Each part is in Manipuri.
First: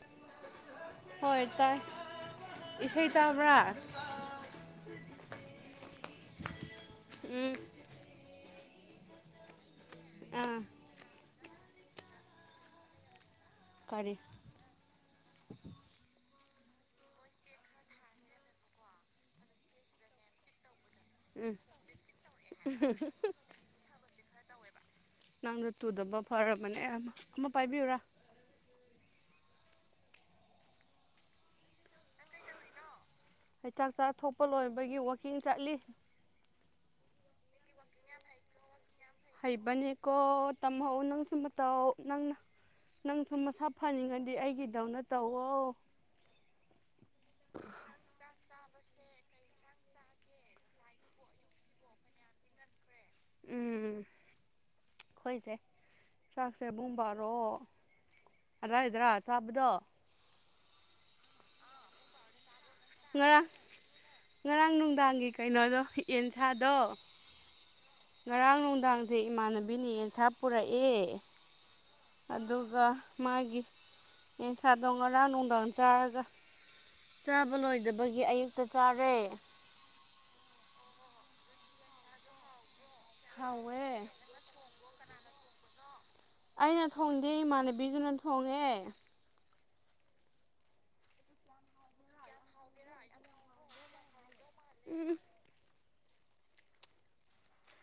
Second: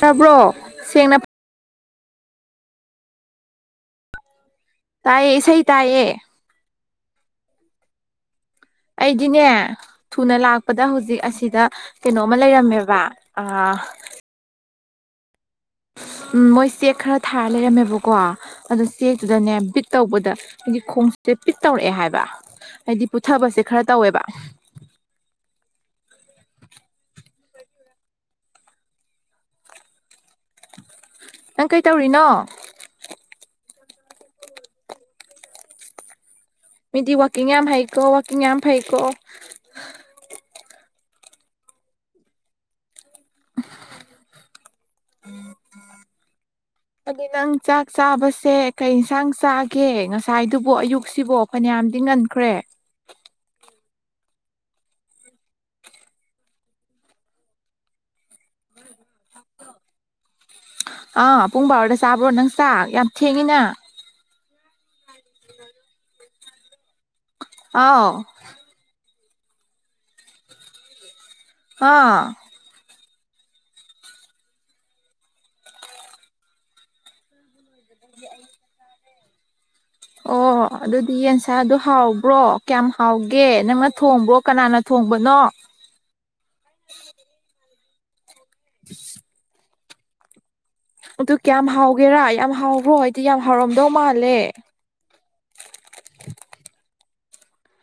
ꯇꯥꯕ꯭ꯔꯣ ꯁꯦꯡꯅ ꯍꯣꯏ ꯇꯥꯏ ꯏꯁꯩ ꯇꯥꯕ꯭ꯔꯥ ꯇꯥꯏꯌꯦ ꯏꯁꯩ ꯇꯥꯏꯌꯦ ꯎꯝ ꯑꯩꯗꯤꯅꯦ ꯊꯨꯅ ꯑꯥ ꯂꯥꯛꯄꯗ ꯍꯧꯖꯤꯛ ꯑꯁꯤꯗ ꯀꯩꯅꯣꯃ ꯂꯩꯔꯝꯃꯦꯕ ꯑ ꯀꯔꯤ ꯎꯝ ꯃꯣꯏ ꯆꯦꯛ ꯈꯔ ꯊꯥꯔ ꯂꯩꯔꯝꯃꯦꯕꯀꯣ ꯑꯗꯨ ꯆꯦꯛꯇꯨꯗꯅꯦ ꯕꯤꯠ ꯇꯧꯕꯗ ꯍꯥꯏꯗꯤ ꯈꯣꯡ ꯇꯦ ꯕꯤꯠ ꯇꯧꯔꯛꯑꯦ ꯍꯥꯏꯕ ꯍꯥꯏꯗꯤ ꯄꯨꯊꯕꯁꯦ ꯈꯔ ꯇꯧꯋꯦꯕ ꯅꯪꯅ ꯇꯨꯗꯕ ꯐꯔꯕꯅꯦ ꯑꯃ ꯄꯥꯏꯕꯤꯌꯨꯨꯔꯥ ꯅꯪ ꯀꯩꯇꯧꯔꯤꯅꯣ ꯑꯩ ꯆꯥꯛ ꯆꯥꯊꯣꯛꯄ ꯂꯣꯏꯕꯒꯤ ꯋꯥꯛꯀꯤꯡ ꯆꯠꯂꯤ ꯃꯤꯗꯤ ꯋꯥꯛꯀꯤꯡ ꯌꯥꯝ ꯍꯩꯀꯣ ꯋꯥꯛꯀꯤꯡ ꯌꯥꯝ ꯐꯩꯀꯣ ꯀꯣ ꯇꯝꯍꯧ ꯅꯪꯁꯨ ꯃꯇꯧ ꯅꯪꯅ ꯅꯪꯁꯨ ꯅꯪꯁꯨ ꯃꯁꯥ ꯐꯅꯤꯡꯉꯗꯤ ꯑꯩꯒꯤꯗꯧꯅ ꯇꯧꯋꯣ ꯑꯗꯨ ꯅꯪ ꯆꯥꯛ ꯆꯥꯕꯁꯦ ꯀꯩ ꯏꯟꯁꯥꯡ ꯆꯥꯒꯦ ꯉꯁꯥꯏꯗꯨꯕꯨ ꯑꯌꯨꯛꯁꯤꯕꯣ ꯐꯅꯌꯥꯝꯗꯤ ꯉꯟꯈ꯭ꯔꯦ ꯎꯝ ꯑꯩꯈꯣꯏꯁꯦ ꯆꯥꯛꯁꯦ ꯄꯨꯡ ꯕꯥꯔꯣ ꯀꯔꯥꯏꯗꯔꯥ ꯆꯥꯕꯗꯣ ꯑꯥ ꯄꯨꯡ ꯕꯥꯥꯔꯣꯗ ꯆꯥꯕ꯭ꯔꯣ ꯅꯪ ꯆꯥꯛ ꯌꯥꯝ ꯉꯔꯥꯡ ꯊꯦꯡꯉꯤꯅ ꯉꯔꯥꯡ ꯅꯨꯡꯗꯥꯡꯒꯤ ꯀꯩꯅꯣꯗꯣ ꯌꯦꯟ ꯁꯥꯥꯗꯣ ꯑꯥꯎ ꯉꯔꯥꯡ ꯅꯨꯡꯗꯥꯡꯁꯦ ꯏꯃꯥꯟꯅꯕꯤꯅ ꯌꯦꯟꯁꯥ ꯄꯨꯔꯛꯑꯦ ꯍꯥꯥ ꯑꯗꯨꯒ ꯃꯥꯒꯤ ꯌꯦꯟꯁꯥꯗꯣ ꯉꯔꯥꯡ ꯅꯨꯡꯗꯥꯡ ꯆꯥꯔꯒ ꯆꯥꯕ ꯂꯣꯏꯗꯕꯒꯤ ꯑꯌꯨꯛꯇ ꯆꯥꯔꯦ ꯑꯣ ꯑꯗꯨꯗꯤ ꯌꯦꯟꯁꯥꯗꯣ ꯍꯥꯎꯕ꯭ꯔꯣ ꯀꯌꯥꯝ ꯍꯥꯎꯒꯦ ꯍꯥꯎꯋꯦ ꯅꯪꯅ ꯊꯣꯡꯕ꯭ꯔꯣ ꯀꯅꯥꯅ ꯊꯣꯡꯕꯅꯣ ꯑꯩꯅ ꯊꯣꯡꯗꯦ ꯏꯃꯥꯟꯅꯕꯤꯗꯨꯅ ꯊꯣꯡꯉꯦ ꯑꯗꯨ ꯀꯌꯥꯝ ꯍꯥꯎꯒꯦꯔꯥ ꯌꯥꯝ ꯍꯥꯎꯕ꯭ꯔꯣ ꯍꯥꯏꯗꯤ ꯌꯥꯝ ꯍꯥꯎꯔꯝꯗꯧ ꯃꯥꯜꯂꯦ ꯎꯝ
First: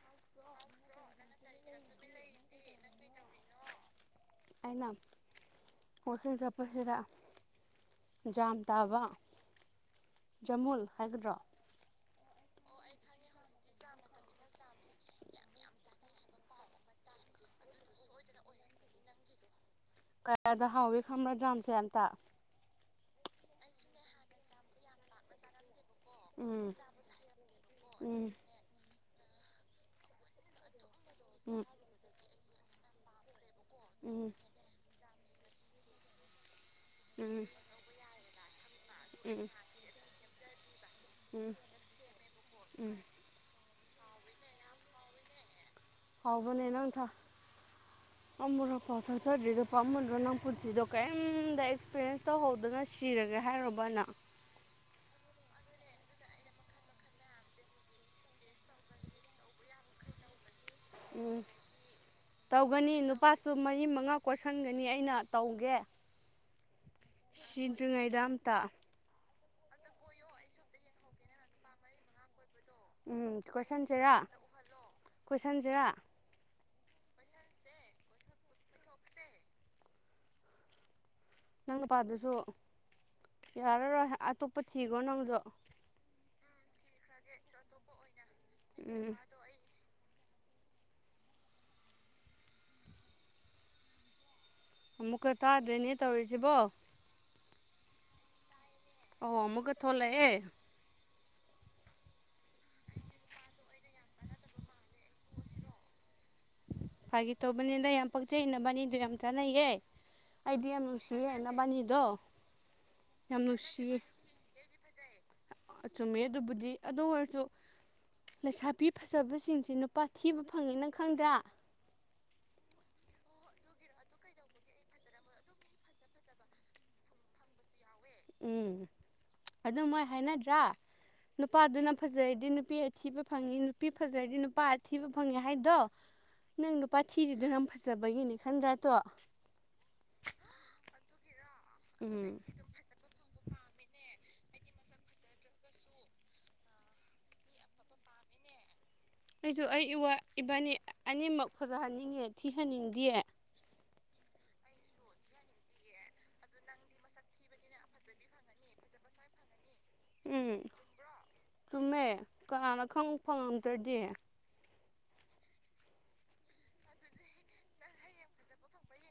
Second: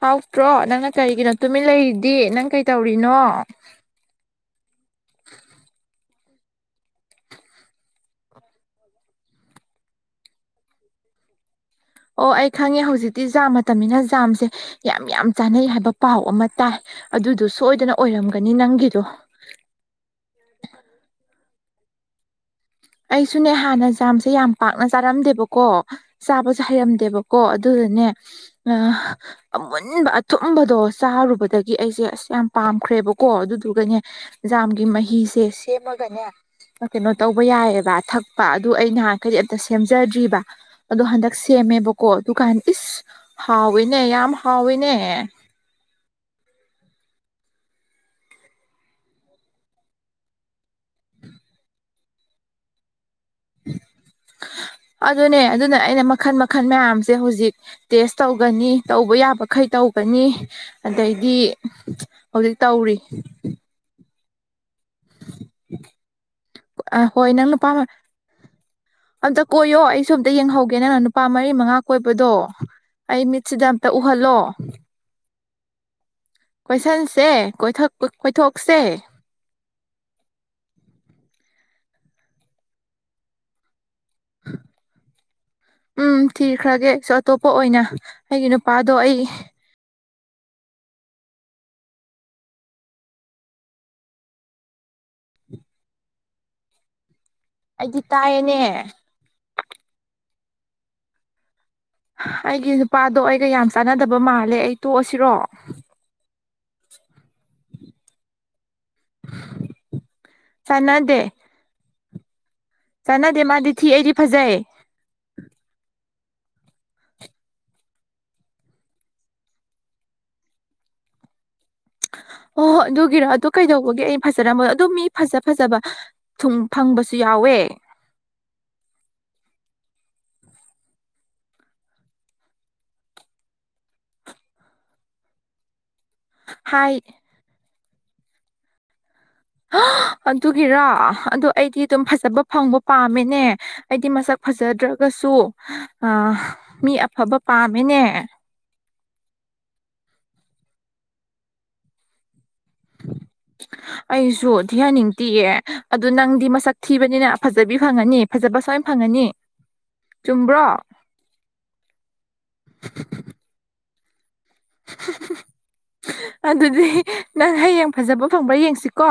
ꯍꯥꯎꯇ꯭ꯔꯣ ꯅꯪꯅ ꯀꯔꯤꯒꯤꯅꯣ ꯇꯨꯃꯤꯟ ꯂꯩꯔꯤꯗꯤ ꯅꯪ ꯀꯩꯇꯧꯔꯤꯅꯣ ꯑꯩꯅ ꯋꯥꯀꯤꯡ ꯆꯠꯄ ꯁꯤꯗ ꯖꯥꯝ ꯇꯥꯕ ꯖꯃꯨꯜ ꯍꯥꯏꯒꯗ꯭ꯔꯥ ꯑꯣ ꯑꯩ ꯈꯪꯉꯦ ꯍꯧꯖꯤꯛꯇꯤ ꯖꯥꯝ ꯃꯇꯝꯅꯤꯅ ꯖꯥꯝꯁꯦ ꯌꯥꯝ ꯌꯥꯝ ꯆꯥꯅꯩ ꯍꯥꯏꯕ ꯄꯥꯎ ꯑꯃ ꯇꯥꯏ ꯑꯗꯨꯗꯣ ꯁꯣꯏꯗꯅ ꯑꯣꯏꯔꯝꯒꯅꯤ ꯅꯪꯒꯤꯗꯣ ꯀꯌꯥꯗ ꯍꯥꯎꯏ ꯈꯪꯕ꯭ꯔꯥ ꯖꯥꯝꯁꯦ ꯑꯝꯇ ꯑꯩꯁꯨꯅꯦ ꯍꯥꯟꯅ ꯖꯥꯝꯁꯦ ꯌꯥꯝ ꯄꯥꯛꯅ ꯆꯥꯔꯝꯗꯦꯕꯀꯣ ꯆꯥꯕꯁꯨ ꯎꯝ ꯍꯩꯔꯝꯗꯦꯕꯀꯣ ꯑꯗꯨꯗꯅꯦ ꯎꯝ ꯑꯃꯨꯟꯕ ꯑꯊꯨꯝꯕꯗꯣ ꯎꯝ ꯆꯥꯔꯨꯕꯗꯒꯤ ꯑꯩꯁꯦ ꯑꯁ ꯌꯥꯝ ꯄꯥꯝꯈ꯭ꯔꯦꯕꯀꯣ ꯑꯗꯨꯗꯨꯒꯅꯦ ꯎꯝ ꯖꯥꯝꯒꯤ ꯃꯍꯤꯁꯦ ꯁꯦꯝꯃꯒꯅꯦ ꯀꯩꯅꯣ ꯇꯧꯕ ꯎꯝ ꯌꯥꯏꯑꯕ ꯊꯛꯄ ꯑꯗꯨ ꯑꯩ ꯅꯍꯥꯟ ꯎꯝ ꯈꯩꯗꯤ ꯑꯝꯇ ꯁꯦꯝꯖꯥꯗ꯭ꯔꯤꯕ ꯑꯗꯣ ꯍꯟꯗꯛ ꯎꯝ ꯁꯦꯝꯃꯦꯕꯀꯣ ꯑꯗꯨ ꯀꯟ ꯏꯁ ꯍꯥꯎꯋꯤꯅꯦ ꯌꯥꯝ ꯍꯥꯎꯋꯤꯅꯦ ꯍꯥꯎꯕꯅꯦ ꯅꯪ ꯊꯥꯛ ꯑꯃꯨꯔꯛꯐꯥꯎ ꯆꯠꯆꯥꯗꯔꯤꯗꯣ ꯄꯥꯝꯃꯨꯗ꯭ꯔꯣ ꯅꯄꯨꯟꯁꯤꯗꯣ ꯀꯩꯝꯗ ꯑꯦꯛꯁꯄꯤꯔꯤꯌꯦꯟꯁ ꯇꯧ ꯍꯧꯗ ꯉꯥꯏ ꯁꯤꯔꯒꯦ ꯍꯥꯏꯔꯨꯕ ꯅꯪ ꯑꯗꯨꯅꯦ ꯑꯗꯨꯅ ꯑꯩꯅ ꯃꯈꯜ ꯃꯈꯜ ꯃꯌꯥꯝꯁꯦ ꯍꯧꯖꯤꯛ ꯇꯦꯁ ꯇꯧꯒꯅꯤ ꯇꯧꯕ ꯌꯥꯕꯈꯩ ꯇꯧꯒꯅꯤ ꯑꯗꯩꯗꯤ ꯎꯝ ꯍꯧꯖꯤꯛ ꯇꯧꯒꯅꯤ ꯇꯧꯔꯤ ꯅꯨꯄꯥꯁꯨ ꯃꯔꯤ ꯃꯉꯥ ꯀꯣꯏꯁꯟꯒꯅꯤ ꯑꯩꯅ ꯇꯧꯒꯦ ꯑ ꯍꯣꯏ ꯅꯪ ꯅꯨꯄꯥ ꯑꯃ ꯁꯤꯗ꯭ꯔꯤꯉꯩꯗ ꯑꯝꯇ ꯑꯝꯇ ꯀꯣꯏꯌꯣ ꯑꯩꯁꯨ ꯑꯝꯇ ꯌꯦꯡꯍꯧꯒꯦ ꯅꯪꯅ ꯅꯨꯄꯥ ꯃꯔꯤ ꯃꯉꯥ ꯀꯣꯏꯕꯗꯣ ꯑꯩ ꯎꯝ ꯃꯤꯠꯁꯤꯗ ꯑꯝꯇ ꯎꯍꯜꯂꯣ ꯀꯣꯏꯁꯟꯁꯦꯔ ꯀꯣꯏꯁꯟꯁꯦ ꯀꯣꯏꯊꯥꯛ ꯀꯣꯏꯊꯣꯛꯁꯦ ꯅꯪ ꯅꯨꯄꯥꯗꯨꯁꯨ ꯌꯥꯔꯔꯣꯏ ꯑꯇꯣꯞꯄ ꯊꯤꯈ꯭ꯔꯣ ꯅꯪꯁꯨ ꯎꯝ ꯊꯤꯈ꯭ꯔꯥꯒꯦꯁꯨ ꯑꯇꯣꯞꯄ ꯑꯣꯏꯅ ꯑꯩꯒꯤ ꯅꯨꯄꯥꯗꯣ ꯎꯝ ꯑꯩ ꯑꯃꯨꯛꯀ ꯇꯥꯗ꯭ꯔꯦꯅꯦ ꯇꯧꯔꯤꯁꯤꯕꯣ ꯑꯩꯗꯤ ꯇꯥꯏꯌꯦꯅꯦ ꯑꯣ ꯑꯃꯨꯛꯀ ꯊꯣꯛꯂꯛꯑꯦ ꯑꯩꯒꯤ ꯅꯨꯄꯥꯗꯣ ꯑꯩꯒ ꯌꯥꯝ ꯆꯥꯟꯅꯗꯕ ꯃꯥꯜꯂꯦ ꯑꯩ ꯇꯣꯛꯑꯁꯤꯔꯣ ꯐꯥꯒꯤ ꯇꯧꯕꯅꯤꯗ ꯌꯥꯝ ꯄꯛꯆꯩ ꯅꯕꯥꯅꯤꯗꯣ ꯌꯥꯝ ꯆꯥꯅꯩꯌꯦ ꯑꯩꯗꯤ ꯌꯥꯝ ꯆꯥꯟꯅꯗꯦ ꯅꯨꯡꯁꯤꯌꯦ ꯅꯕꯥꯅꯤꯗꯣ ꯌꯥꯝ ꯆꯥꯟꯅꯗꯦ ꯃꯥꯗꯤ ꯅꯨꯡꯁꯤ ꯊꯤ ꯑꯩꯗꯤ ꯐꯖꯩ ꯑꯥ ꯆꯨꯝꯃꯦ ꯑꯗꯨꯕꯨꯗꯤ ꯑꯗꯨ ꯑꯣꯏꯔꯁꯨ ꯂꯩꯁꯥꯕꯤ ꯐꯥꯖꯕꯁꯤꯡꯁꯤ ꯅꯨꯄꯥ ꯊꯤꯕ ꯐꯪꯉꯦ ꯅꯪ ꯈꯪꯗ꯭ꯔꯥ ꯍꯣ ꯑꯗꯨꯒꯤꯔꯣ ꯑꯗꯨ ꯀꯩꯗꯧꯕꯒꯤ ꯑꯩ ꯐꯖꯥꯔꯝꯕ ꯑꯗꯨ ꯃꯤ ꯐꯖꯥ ꯐꯥꯖꯕ ꯊꯨꯨꯡ ꯐꯪꯕꯁꯨ ꯌꯥꯎꯋꯦ ꯎꯝ ꯑꯗꯨ ꯃꯣꯏ ꯍꯥꯏꯅꯗ꯭ꯔꯥ ꯅꯨꯄꯥꯗꯨꯅ ꯐꯥꯖꯔꯗꯤ ꯅꯨꯄꯤ ꯑꯊꯤꯕ ꯐꯪꯉꯤ ꯅꯨꯄꯤ ꯐꯥꯖꯔꯗꯤ ꯅꯨꯄꯥ ꯑꯊꯤꯕ ꯐꯪꯉꯤ ꯍꯥꯏꯗꯣ ꯅꯪ ꯍꯥꯏ ꯅꯨꯄꯥ ꯊꯤꯔꯤꯗꯨ ꯅꯪ ꯐꯥꯖꯕꯒꯤꯅꯤ ꯈꯪꯗ꯭ꯔꯥ ꯇꯣ ꯍ ꯑꯗꯨꯒꯤꯔꯥ ꯑꯗꯣ ꯑꯩꯗꯤ ꯑꯗꯨꯝ ꯎꯝ ꯐꯖꯕ ꯐꯪꯕ ꯄꯥꯝꯃꯦꯅꯦ ꯑꯩꯗꯤ ꯃꯁꯛ ꯐꯖꯗ꯭ꯔꯒꯁꯨ ꯑ ꯃꯤ ꯑꯐꯕ ꯄꯥꯝꯃꯦꯅꯦ ꯑꯩꯁꯨ ꯑꯩ ꯏꯋꯥ ꯏꯕꯥꯅꯤ ꯑꯅꯤꯃꯛ ꯐꯖꯍꯟꯅꯤꯡꯉꯦ ꯊꯤꯍꯟꯅꯤꯡꯗꯤꯌꯦ ꯑꯩꯁꯨ ꯊꯤꯍꯟꯅꯤꯡ ꯇꯤꯑꯦ ꯑꯗꯣ ꯅꯪꯗꯤ ꯃꯁꯛ ꯊꯤꯕꯅꯤꯅ ꯐꯖꯕꯤ ꯐꯪꯉꯅꯤ ꯐꯖꯕ ꯁꯣꯏ ꯐꯪꯉꯅꯤ ꯎꯝ ꯆꯨꯝꯕ꯭ꯔꯣ ꯆꯨꯝꯗꫭ ꯆꯨꯝꯃꯦ ꯀꯅꯥꯅ ꯈꯪ ꯐꯪꯉꯝꯗ꯭ꯔꯥꯗꯤ ꯑꯗꯨꯗꯤ ꯅꯪ ꯍꯌꯦꯡ ꯐꯥꯖꯕ ꯐꯪꯕ ꯌꯦꯡꯁꯤ ꯀꯣ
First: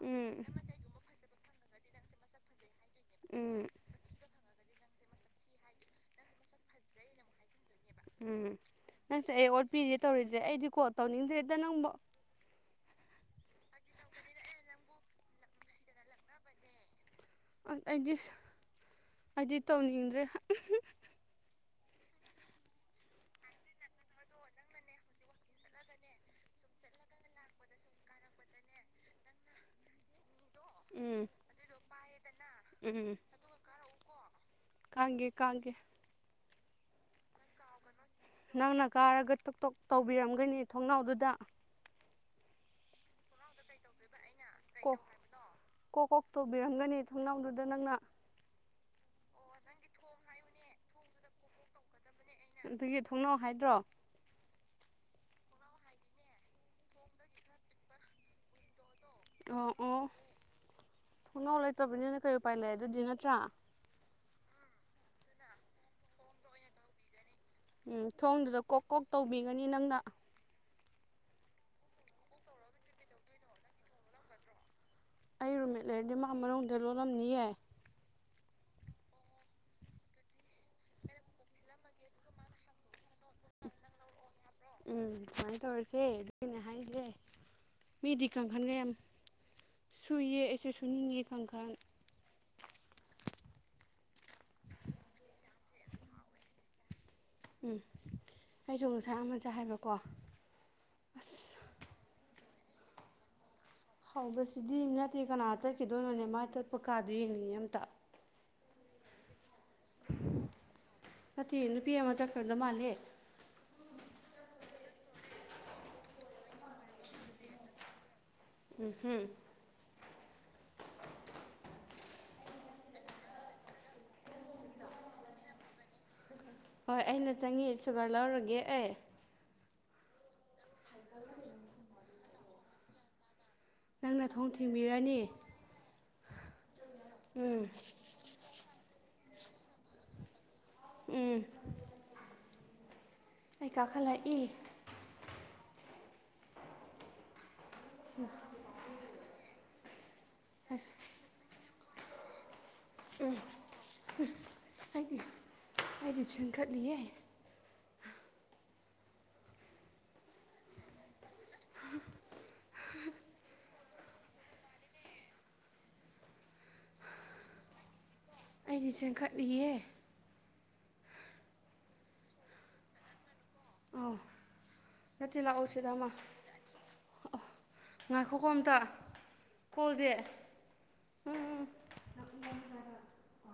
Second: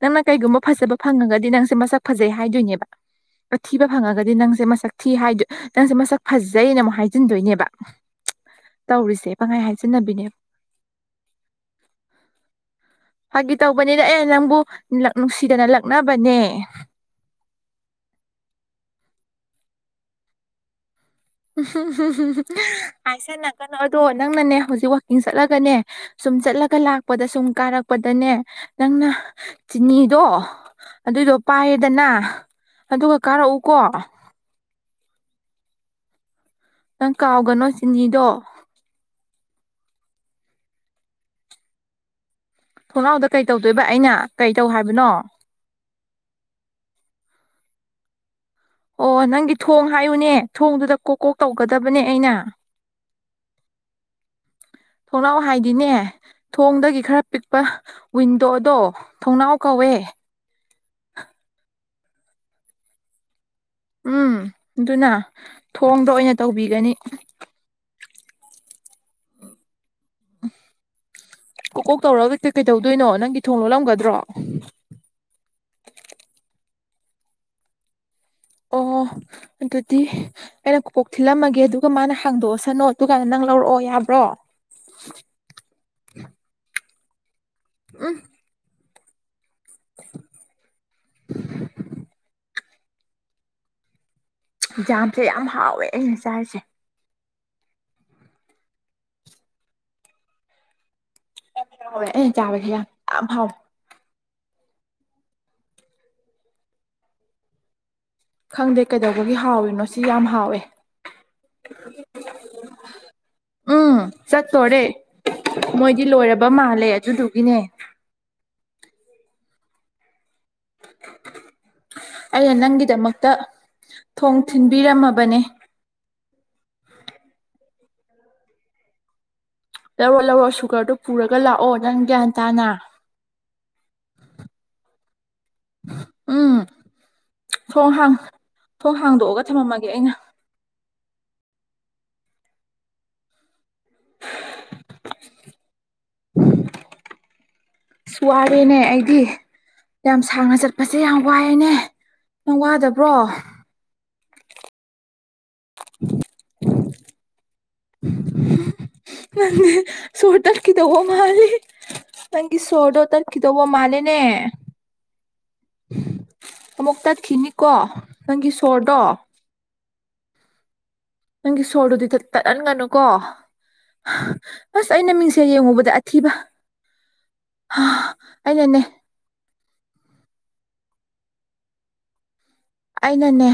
ꯅꯪꯅ ꯎꯝ ꯀꯩꯒꯨꯝꯕ ꯐꯥꯖꯕ ꯐꯪꯉꯒꯗꯤ ꯅꯪꯁꯦ ꯃꯁꯛ ꯐꯖꯩ ꯍꯥꯏꯗꯣꯏꯅꯦꯕ ꯎꯝ ꯑꯊꯤꯕ ꯐꯪꯉꯒꯗꯤ ꯅꯪꯁꯦ ꯃꯁꯛ ꯊꯤ ꯍꯥꯏꯗꯨ ꯅꯪꯁꯦ ꯃꯁꯛ ꯐꯖꯩꯅ ꯃꯨꯛ ꯍꯥꯏꯖꯤꯟꯗꯣꯏꯅꯦꯕ ꯎꯝ ꯇꯧꯔꯤꯁꯦ ꯅꯪꯁꯦ ꯑꯩ ꯄꯪꯍꯥꯏ ꯑꯣꯠꯄꯤꯔꯤ ꯍꯥꯏꯖꯤꯟꯅꯕꯤꯅꯦꯕ ꯇꯧꯔꯤꯁꯦ ꯑꯩꯗꯤ ꯀꯣ ꯇꯧꯅꯤꯡꯗ꯭ꯔꯦꯗ ꯅꯪꯕꯣ ꯐꯥꯒꯤ ꯇꯧꯕꯅꯤꯗ ꯑꯦꯅ ꯅꯪꯕꯨ ꯂꯛ ꯅꯨꯡꯁꯤꯗꯅ ꯂꯛꯅꯕꯅꯦ ꯑꯩꯗꯤ ꯁꯥ ꯑꯩꯗꯤ ꯇꯧꯅꯤꯡꯗ꯭ꯔꯦ ꯇꯥꯏꯁꯤꯟꯅꯒꯅꯣ ꯑꯗꯣ ꯅꯪꯅꯅꯦ ꯍꯨꯖꯤꯛ ꯋꯥꯛꯀꯤꯡ ꯆꯠꯂꯒꯅꯦ ꯁꯨꯝ ꯆꯠꯂꯒ ꯂꯥꯛꯄꯗ ꯁꯨꯝ ꯀꯥꯔꯛꯄꯗꯅꯦ ꯅꯪꯅ ꯆꯤꯅꯤꯗꯣ ꯎꯝ ꯑꯗꯨꯗꯣ ꯄꯥꯏꯔꯦꯗꯅ ꯑꯗꯨꯒ ꯎꯝ ꯀꯥꯔꯛꯎꯀꯣ ꯀꯥꯡꯒꯦ ꯀꯥꯡꯒꯦ ꯅꯪ ꯀꯥꯎꯒꯅꯣ ꯆꯤꯅꯤꯗꯣ ꯅꯪꯅ ꯀꯥꯔꯒ ꯇꯣꯛ ꯇꯣꯛ ꯇꯧꯕꯤꯔꯝꯒꯅꯤ ꯊꯣꯡꯅꯥꯎꯗꯨꯗ ꯊꯣꯡꯅꯥꯎꯗ ꯀꯩ ꯇꯧꯗꯨꯏꯕ ꯑꯩꯅ ꯀꯩ ꯇꯧ ꯀꯣ ꯍꯥꯏꯕꯅꯣ ꯀꯣꯛ ꯀꯣꯛ ꯇꯧꯕꯤꯔꯝꯒꯅꯤ ꯊꯣꯡꯅꯥꯎꯗꯨꯗ ꯅꯪꯅ ꯑꯣ ꯅꯪꯒꯤ ꯊꯣꯡ ꯍꯥꯏꯌꯨꯅꯦ ꯊꯣꯡꯗꯨꯗ ꯀꯣꯛ ꯀꯣꯛ ꯇꯧꯒꯗꯕꯅꯦ ꯑꯩꯅ ꯑꯗꯨꯒꯤ ꯊꯣꯡꯅꯥꯎ ꯍꯥꯏꯗ꯭ꯔꯣ ꯊꯣꯡꯅꯥꯎ ꯍꯥꯏꯗꯤꯅꯦ ꯊꯣꯡꯗꯒꯤ ꯈꯔ ꯄꯤꯛꯄ ꯋꯤꯟꯗꯣꯗꯣ [unintelligible] ꯎ ꯊꯣꯡꯅꯥꯎ ꯀꯧꯋꯦ [unintelligible] ꯂꯩꯇꯕꯅꯤꯅ ꯀꯩ ꯎꯄꯥꯏ ꯂꯩ ꯑꯗꯨꯗꯤ ꯅꯠꯇ꯭ꯔꯥ ꯎꯝ ꯑꯗꯨꯅꯥ ꯊꯣꯡꯗ ꯑꯣꯏꯅ ꯇꯧꯕꯤꯒꯅꯤ ꯎꯝ ꯊꯣꯡꯗꯨꯗ ꯀꯣꯛ ꯀꯣꯛ ꯇꯧꯕꯤꯒꯅꯤ ꯅꯪꯅ ꯀꯣꯛ ꯀꯣꯛ ꯇꯧꯔꯒ ꯍꯦꯛꯇ ꯀꯩ ꯇꯧꯗꯣꯏꯅꯣ ꯅꯪꯒꯤ ꯊꯣꯡ ꯂꯣꯜꯂꯝꯒꯗ꯭ꯔꯣ ꯑꯩ ꯔꯨꯝꯃꯦꯠꯠ ꯂꯩꯔꯗꯤ ꯃꯥ ꯃꯅꯨꯡꯗꯩ ꯂꯣꯜꯂꯝꯅꯤꯌꯦ ꯑꯣ ꯑꯣ ꯑꯗꯨꯗꯤ ꯑꯩꯅ ꯀꯣ ꯀꯣꯛ ꯊꯤꯜꯂꯝꯃꯒꯦ ꯗꯨ [unintelligible] ꯃꯥꯅ ꯍꯥꯡꯗꯣꯛꯑꯁꯅꯣ ꯑꯗꯨꯀꯥꯟꯗ ꯅꯪ ꯂꯧꯔꯛꯑꯣ ꯌꯥꯕ꯭ꯔꯣ ꯎꯝ ꯁꯨꯃꯥꯏ ꯇꯧꯔꯁꯦ ꯑꯗꯨ [unintelligible] ꯅꯦ ꯍꯥꯏꯁꯦ ꯃꯤꯗꯤ ꯀꯪ [unintelligible] ꯁꯨꯏꯌꯦ ꯑꯩꯁꯨ ꯁꯨꯅꯤꯡꯉꯩ ꯀꯥꯡꯈꯟ ꯖꯥꯝꯁꯦ ꯌꯥꯝ ꯍꯥꯎꯋꯦ ꯑꯩꯅ ꯆꯥꯔꯤꯁꯦ ꯎꯝ ꯑꯩꯁꯨ ꯉꯁꯥꯏ ꯑꯃꯥ ꯆꯥꯏ ꯍꯥꯏꯕꯀꯣ ꯑꯁ [unintelligible] ꯑꯩꯅ ꯆꯥꯕꯁꯦ ꯌꯥꯝ ꯍꯥꯎ ꯍꯥꯎꯕꯁꯤꯗꯤ ꯅꯠꯇꯦ ꯀꯅꯥ ꯆꯠꯈꯤꯗꯣꯏꯅꯣꯅꯦ ꯅꯣꯅꯦꯃꯥ ꯆꯠꯄ ꯀꯥꯗꯣ ꯌꯦꯡꯅꯤꯡꯉꯤ ꯑꯝꯇ ꯈꯪꯗꯦ ꯀꯩꯗꯧꯕꯒꯤ ꯍꯥꯎꯔꯤꯅꯣ ꯁꯤ ꯌꯥꯝ ꯍꯥꯎꯋꯦ ꯅꯠꯇꯦ ꯅꯨꯄꯤ ꯑꯃ ꯆꯠꯈ꯭ꯔꯗ ꯃꯥꯜꯂꯦ ꯎꯝ ꯆꯠꯇꯣꯔꯦ ꯃꯣꯏꯗꯤ ꯂꯣꯏꯔꯕ ꯃꯥꯜꯂꯦ ꯑꯗꯨꯗꯨꯒꯤꯅꯦ ꯎꯝ [unintelligible] ꯑꯩꯅ ꯅꯪꯒꯤꯗꯃꯛꯇ ꯊꯣꯡ ꯊꯤꯟꯕꯤꯔꯝꯃꯕꯅꯦ ꯍꯣꯏ ꯑꯩꯅ ꯆꯪꯉꯦ ꯁꯨꯒ꯭ꯔ ꯂꯧꯔꯒꯦ ꯑꯩ ꯂꯧꯔꯣ ꯂꯧꯔꯣ ꯁꯨꯒ꯭ꯔꯗꯣ ꯄꯨꯔꯒ ꯂꯥꯛꯑꯣ ꯅꯪ ꯒ꯭ꯌꯥꯟ ꯇꯥꯅ ꯅꯪꯅ ꯊꯣꯡ ꯊꯤꯡꯕꯤꯔꯅꯤ ꯎꯝ ꯎꯝ ꯊꯣꯡ ꯍꯥꯡ ꯊꯣꯡ ꯍꯥꯡꯗꯣꯛꯑꯒ ꯊꯃꯝꯃꯒꯦ ꯑꯩꯅ ꯎꯝ ꯑꯩ ꯀꯥꯈꯠꯂꯛꯏ ꯁꯤꯁ ꯋꯥꯔꯦꯅꯦ ꯑꯩꯗꯤ ꯌꯥꯝ ꯁꯥꯡꯅ ꯆꯠꯄꯁꯦ ꯑꯁ ꯌꯥꯝ ꯋꯥꯏꯑꯦꯅꯦ ꯅꯪ ꯋꯥꯗꯕ꯭ꯔꯣ [unintelligible] ꯑꯩꯗꯤ ꯑꯩꯗꯤ ꯆꯤꯡꯈꯠꯂꯤꯌꯦ [unintelligible] ꯅꯪꯗꯤ ꯁꯣꯔ ꯇꯠꯈꯤꯗꯧꯕ ꯃꯥꯜꯂꯤ ꯅꯪꯒꯤ ꯁꯣꯔꯗꯣ ꯇꯠꯈꯤꯗꯧꯕ ꯃꯥꯜꯂꯦꯅꯦ ꯑꯃꯨꯛ ꯇꯠꯈꯤꯅꯤꯀꯣ ꯅꯪꯒꯤ ꯑꯩꯗꯤ ꯁꯣꯔꯗꯣ ꯆꯦꯟꯈꯠꯂꯤꯌꯦ ꯅꯪꯒꯤ ꯁꯣꯔꯗꯨꯗꯤ ꯇꯠ ꯇꯠꯍꯟꯒꯅꯨꯀꯣ ꯍꯥ ꯑꯧ ꯑꯁ ꯑꯩꯅ ꯅꯠꯇꯦ ꯃꯤꯡꯁꯦꯜ ꯂꯥꯛꯑꯣ ꯁꯤꯗ ꯌꯦꯡꯉꯨꯕꯗ ꯑꯃ ꯑꯊꯤꯕ ꯑꯥ ꯑꯩꯅꯅꯦ ꯄꯣꯖꯦ ꯑꯩꯅꯅꯦ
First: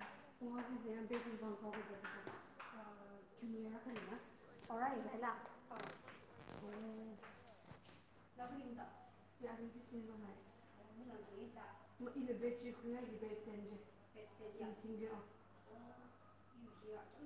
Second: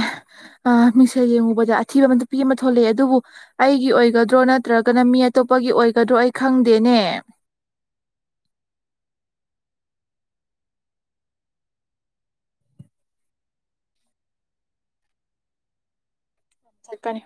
ꯑꯥ ꯃꯤꯡꯁꯦꯜ ꯌꯦꯡꯉꯨꯕꯗ ꯑꯩꯅꯅꯦ ꯑꯥ ꯃꯤꯡꯁꯦꯜ ꯌꯦꯡꯉꯨꯕꯗꯥ ꯑꯊꯤꯕ ꯑꯃ ꯅꯨꯄꯤ ꯑꯃ ꯊꯣꯛꯂꯛꯑꯦ ꯑꯗꯨꯕꯨ ꯑꯩꯒꯤ ꯑꯣꯏꯒ ꯑꯗꯣ ꯅꯠꯇ꯭ꯔꯒꯅ ꯃꯤ ꯑꯇꯣꯞꯄꯒꯤ ꯑꯣꯏꯒꯗ꯭ꯔꯣ ꯑꯩ ꯈꯪꯗꯦꯅꯦ [unintelligible] [unintelligible] [inaudible] ꯆꯠꯀꯅꯤ